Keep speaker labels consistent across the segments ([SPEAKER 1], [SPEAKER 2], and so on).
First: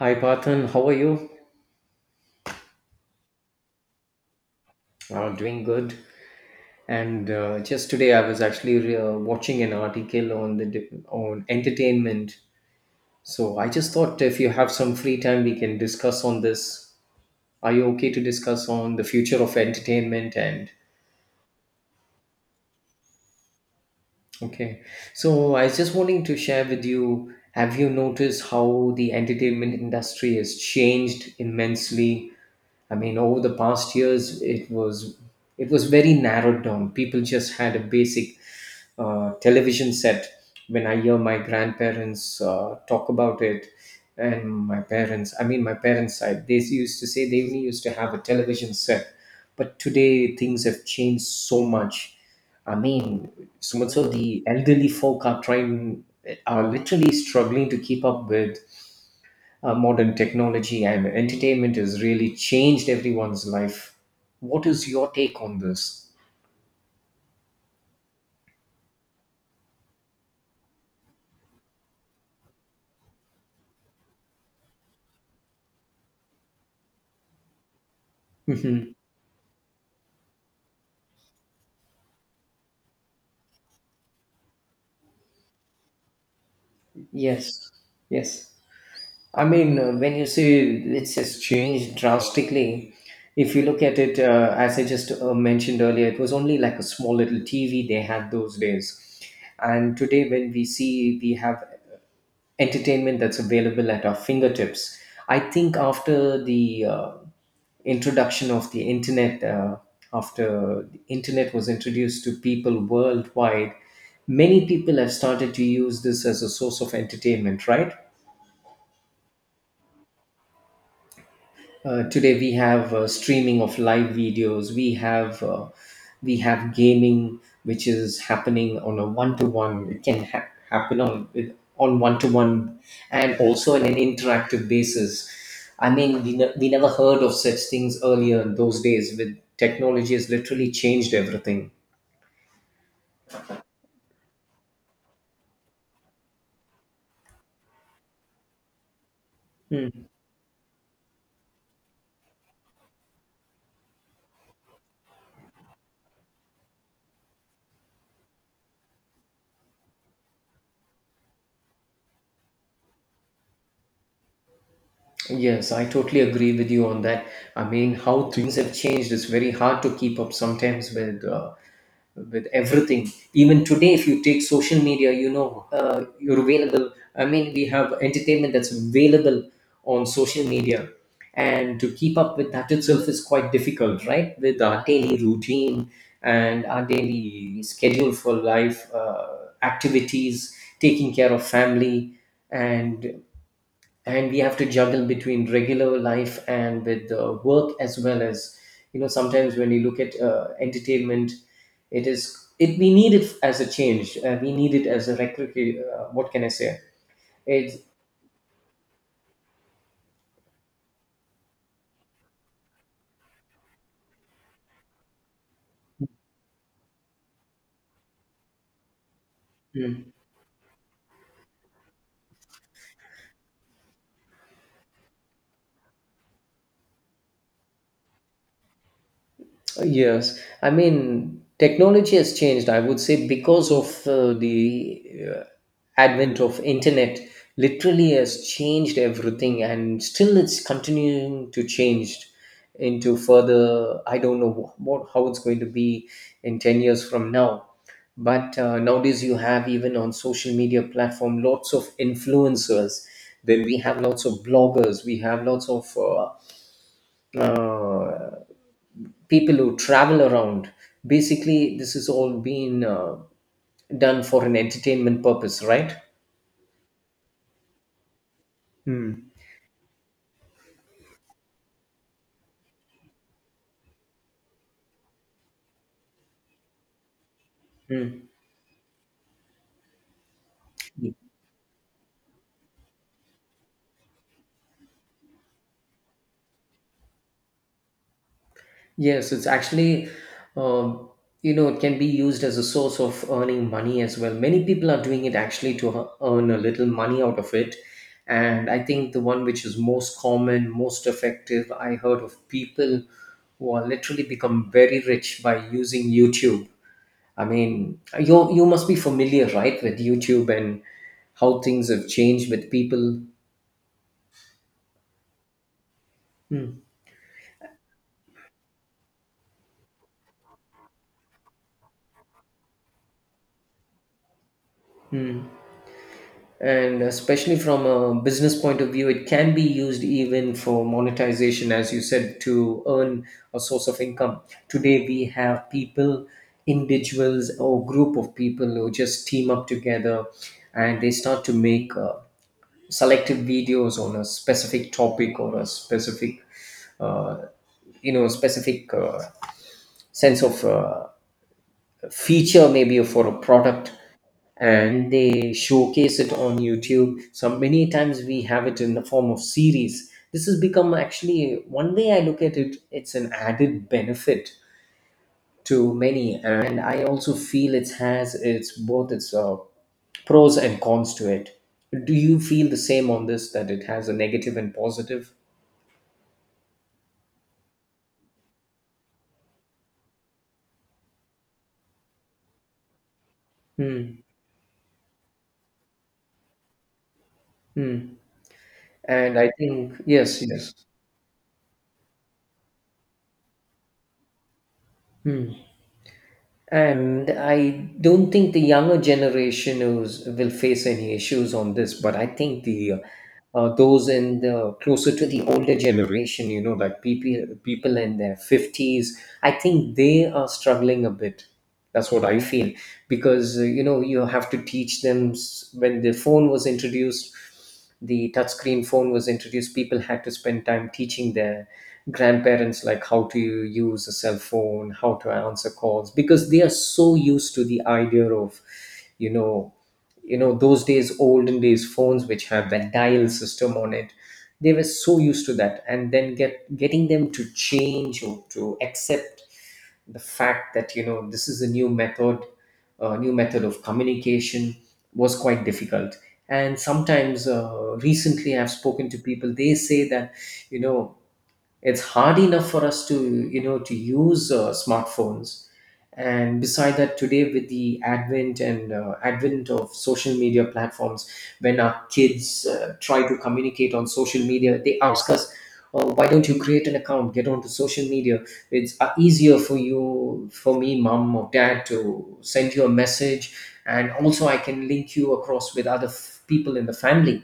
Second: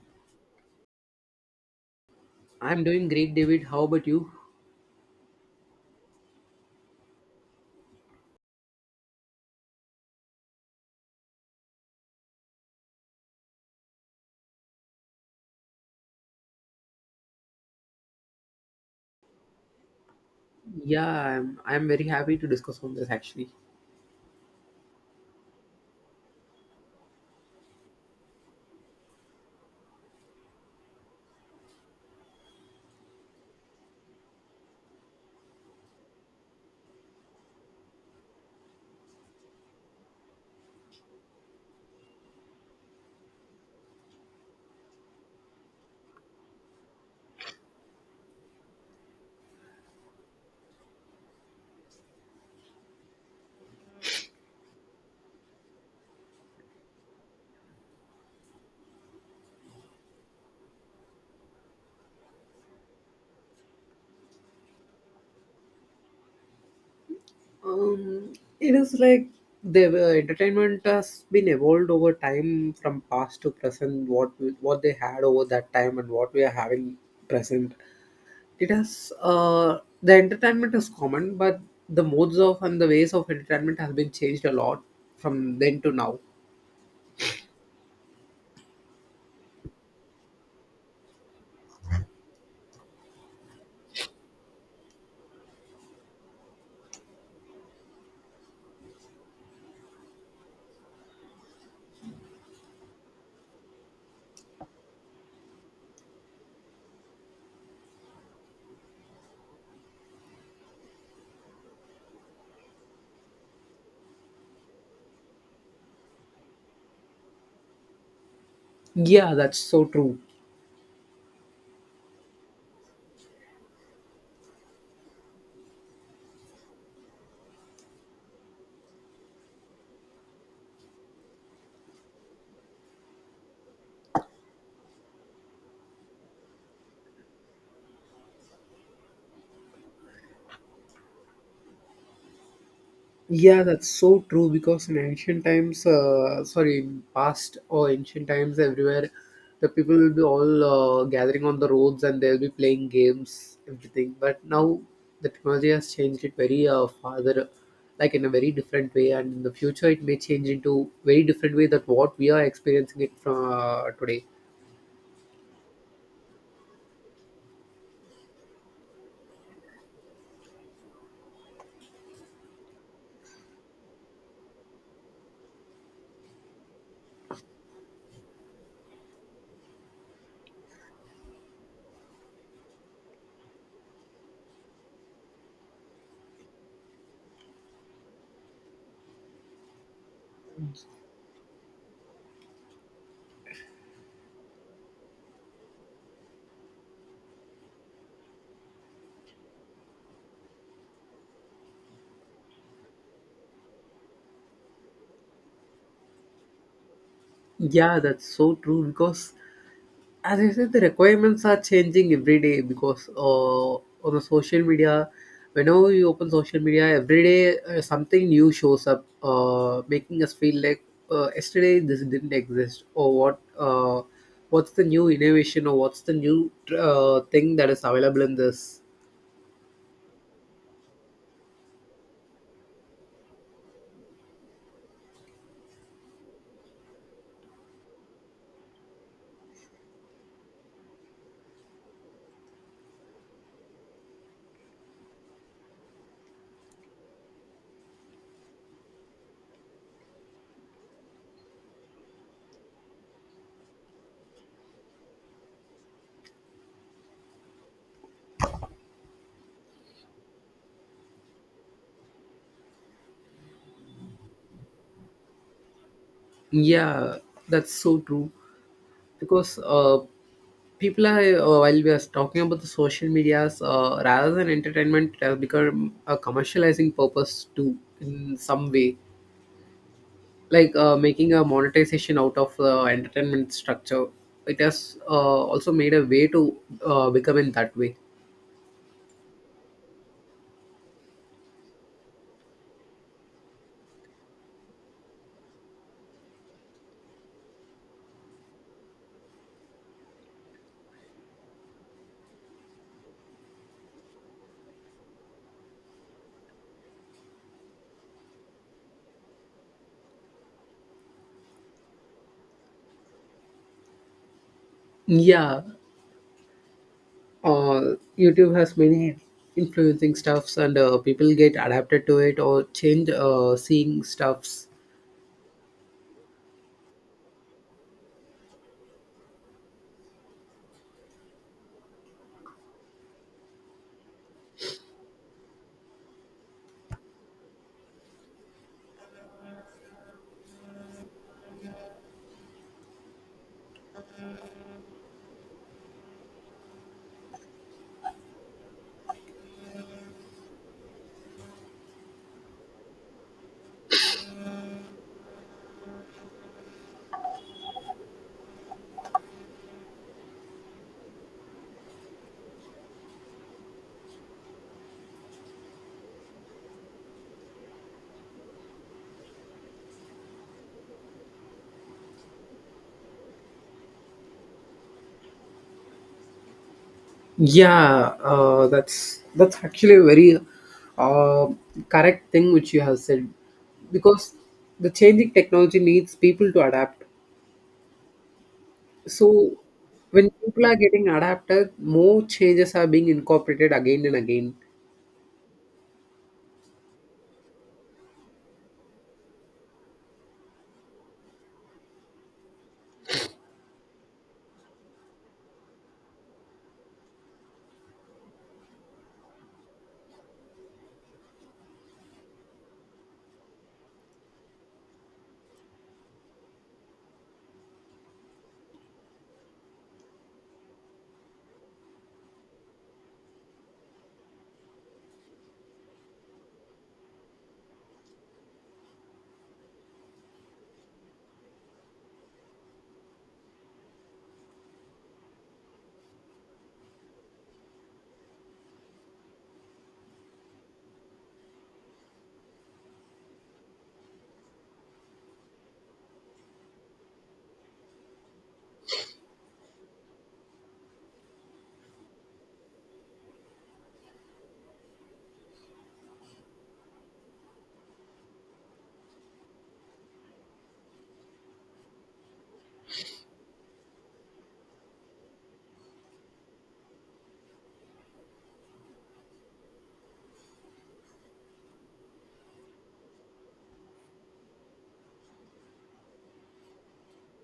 [SPEAKER 1] Hi Parthan, how are you?
[SPEAKER 2] I'm doing great, David. How about you?
[SPEAKER 1] Doing good. And Just today, I was actually watching an article on on entertainment. So I just thought if you have some free time, we can discuss on this. Are you okay to discuss on the future of entertainment?
[SPEAKER 2] Yeah, I'm very happy to discuss on this actually.
[SPEAKER 1] Okay, so I was just wanting to share with you. Have you noticed how the entertainment industry has changed immensely? I mean, over the past years, it was very narrowed down. People just had a basic television set. When I hear my grandparents talk about it, and my parents, I mean, my parents' side, they used to say they only used to have a television set. But today, things have changed so much. I mean, so much so the elderly folk are trying, are literally struggling to keep up with modern technology, and entertainment has really changed everyone's life. What is your take on this?
[SPEAKER 2] Um, it is like the entertainment has been evolved over time from past to present. What they had over that time and what we are having present. It
[SPEAKER 1] Mhm.
[SPEAKER 2] has the entertainment is common, but the modes of and the ways of entertainment has been changed a lot from then to now.
[SPEAKER 1] Yes. Yes. I mean, when you say it's just changed drastically, if you look at it, as I just mentioned earlier, it was only like a small little TV they had those days. And today, when we see, we have entertainment that's available at our fingertips. I think after the introduction of the internet, after the internet was introduced to people worldwide, many people have started to use this as a source of entertainment, right?
[SPEAKER 2] Yeah, that's so true.
[SPEAKER 1] Today we have streaming of live videos. We have gaming, which is happening on a one to one. Happen on one to one, and also in an interactive basis. I mean, we never heard of such things earlier in those days. With technology has literally changed everything.
[SPEAKER 2] Yeah, that's so true because in ancient times, sorry, in past or ancient times, everywhere, the people
[SPEAKER 1] Hmm.
[SPEAKER 2] will be all gathering on the roads and they'll be playing games, everything. But now the technology has changed it very farther, like in a very different way. And in the future, it may change into very different way that what we are experiencing it from today.
[SPEAKER 1] Yes, I totally agree with you on that. I mean, how things have changed is very hard to keep up sometimes with. With everything even today, if you take social media, you know, you're available, I mean, we have entertainment that's available on social media, and to keep up with that itself is quite difficult, right, with our daily routine and our daily schedule for life activities, taking care of family, and we have to juggle between regular life and with work, as well as, you know, sometimes when you look at entertainment, it is, it we need it as a change, we need it as a what can I say, it's
[SPEAKER 2] Yeah, that's so true because as you said, the requirements are changing every day because on the social media, whenever you open social media, every day something new shows up, making us feel like yesterday this didn't exist, or what, what's the new innovation, or what's the new thing that is available in this.
[SPEAKER 1] Yes, I mean, technology has changed, I would say, because of the uh, advent of internet literally has changed everything, and still it's continuing to change into further. I don't know what, how it's going to be in 10 years from now. But nowadays you have even on social media platform lots of influencers, then we have lots of bloggers, we have lots of uh, people who travel around. Basically, this has all been done for an entertainment purpose, right?
[SPEAKER 2] Yeah, that's so true because people are while we are talking about the social medias rather than entertainment it has become a commercializing purpose too
[SPEAKER 1] Mm.
[SPEAKER 2] in some way like making a monetization out of entertainment structure it has also made a way to become in that way.
[SPEAKER 1] Yes, it's actually, um, you know, it can be used as a source of earning money as well. Many people are doing it actually to earn a little money out of it. And I think the one which is most common, most effective, I heard of people who are literally become very rich by using YouTube. I mean, you must be familiar, right, with YouTube and how things have changed with people.
[SPEAKER 2] Yeah.
[SPEAKER 1] Hmm.
[SPEAKER 2] uh, YouTube has many influencing stuffs and people get adapted to it or change seeing stuffs.
[SPEAKER 1] And especially from a business point of view, it can be used even for monetization, as you said, to earn a source of income. Today, we have people, individuals, or group of people who just team up together, and they start to make selective videos on a specific topic or a specific uh, you know, specific sense of feature maybe for a product, and they showcase it on YouTube. So many times we have it in the form of series. This has become, actually, one way I look at it, it's an added benefit to many, and I also feel it has its, both its pros and cons to it. Do you feel the same on this, that it has a negative and positive?
[SPEAKER 2] Yeah, that's actually a very uh, correct thing which you have said
[SPEAKER 1] Hmm.
[SPEAKER 2] because the changing technology needs people to adapt.
[SPEAKER 1] Hmm. And I
[SPEAKER 2] So
[SPEAKER 1] think,
[SPEAKER 2] when
[SPEAKER 1] yes,
[SPEAKER 2] people are
[SPEAKER 1] yes.
[SPEAKER 2] getting adapted, more changes are being incorporated again and again.
[SPEAKER 1] Hmm. And I don't think the younger generation is, will face any issues on this, but I think the those in the closer to the older generation, you know, like people in their fifties, I think they are struggling a bit. That's what I feel, because you know, you have to teach them when the phone was introduced, the touchscreen phone was introduced, people had to spend time teaching their grandparents like how to use a cell phone, how to answer calls, because they are so used to the idea of, you know, you know, those days, olden days phones which have that dial system on it, they were so used to that, and then getting them to change or to accept the fact that, you know, this is a new method, a new method of communication, was quite difficult. And sometimes recently I've spoken to people, they say that, you know, it's hard enough for us to, you know, to use smartphones, and beside that today, with the advent and advent of social media platforms, when our kids try to communicate on social media, they ask us, oh, why don't you create an account, get onto social media, it's easier for you, for me, mom or dad, to send you a message, and also I can link you across with people in the family.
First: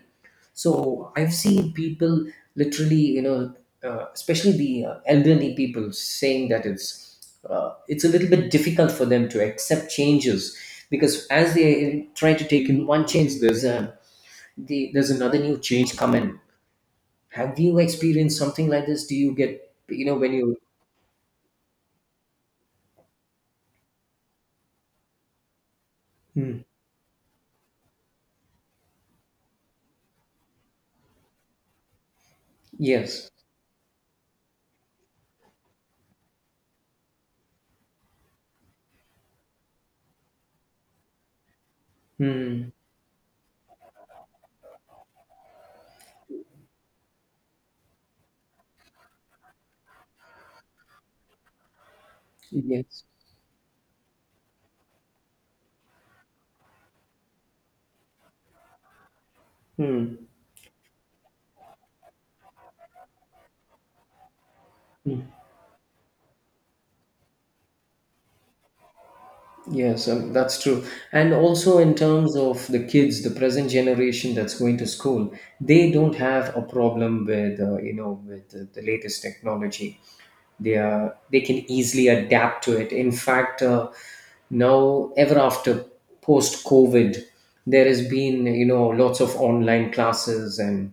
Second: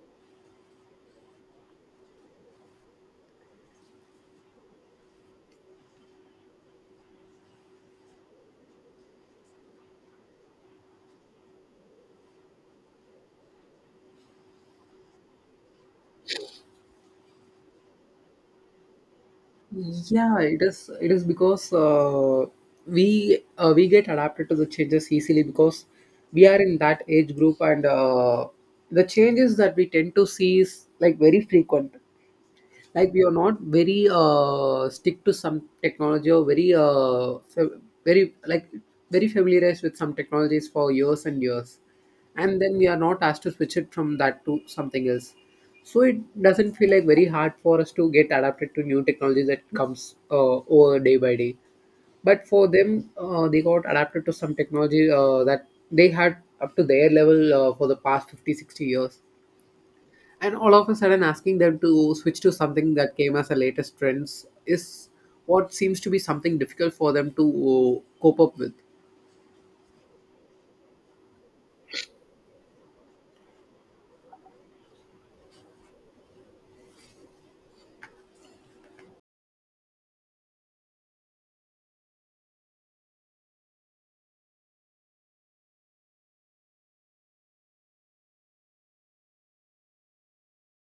[SPEAKER 1] So I've seen people literally, you know, especially the elderly people, saying that it's a little bit difficult for them to accept changes, because as they try to take in one change, there's there's another new change coming. Have you experienced something like this? Do you get, you know, when
[SPEAKER 2] Yeah,
[SPEAKER 1] you?
[SPEAKER 2] it is. It is because we get adapted to the changes easily because we are
[SPEAKER 1] Hmm.
[SPEAKER 2] in that age group and the changes that we tend to see is like very frequent, like we are
[SPEAKER 1] Yes.
[SPEAKER 2] not very stick to some technology or very very like very familiarized with some technologies for years and years and
[SPEAKER 1] Hmm.
[SPEAKER 2] then we are not asked to switch it from that to something else, so it doesn't feel like very hard for us to get adapted to new technologies that comes over day by day. But for
[SPEAKER 1] Yes.
[SPEAKER 2] them, they got adapted to some technology that they had up to their level for the past 50-60 years,
[SPEAKER 1] Hmm.
[SPEAKER 2] and all of a sudden asking them to switch to something that came as the latest trends is what seems to be something difficult for them to cope up with.
[SPEAKER 1] Yes, that's true. And also, in terms of the kids, the present generation that's going to school, they don't have a problem with you know, with the latest technology. They are, they can easily adapt to it. In fact, now ever after post COVID, there has been, you know, lots of online classes, and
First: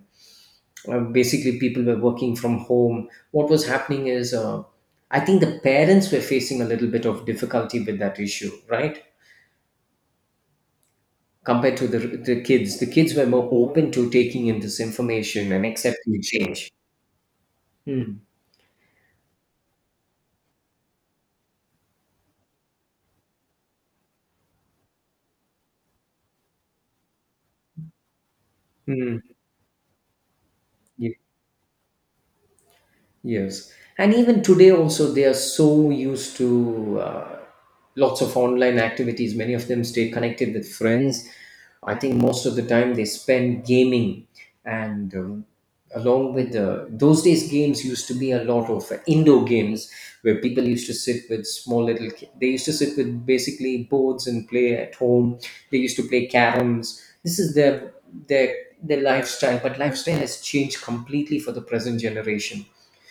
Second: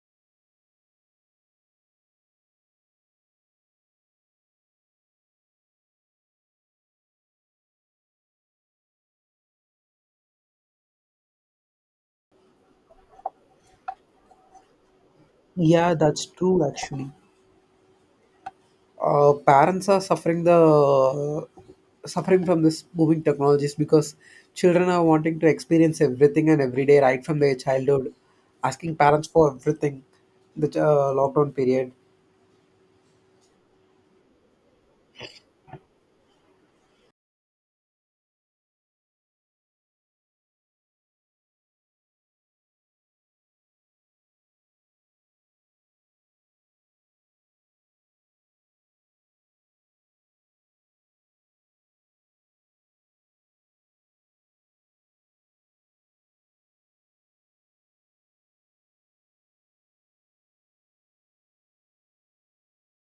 [SPEAKER 1] basically people were working from home. What was happening is, I think the parents were facing a little bit of difficulty with that issue, right? Compared to the kids. The kids were more open to taking in this information and
[SPEAKER 2] Yeah,
[SPEAKER 1] accepting
[SPEAKER 2] that's true
[SPEAKER 1] change.
[SPEAKER 2] actually.
[SPEAKER 1] Hmm.
[SPEAKER 2] Parents are suffering the suffering from this moving technologies because children are wanting to experience everything and every day right from their childhood, asking
[SPEAKER 1] Mm.
[SPEAKER 2] parents for everything. The lockdown period
[SPEAKER 1] Yes, and even today also they are so used to lots of online activities. Many of them stay connected with friends. I think most of the time they spend gaming, and along with those days, games used to be a lot of indoor games where people used to sit with small little. They used to sit with basically boards and play at home. They used to play caroms. This is their their lifestyle, but lifestyle has changed completely for the present generation.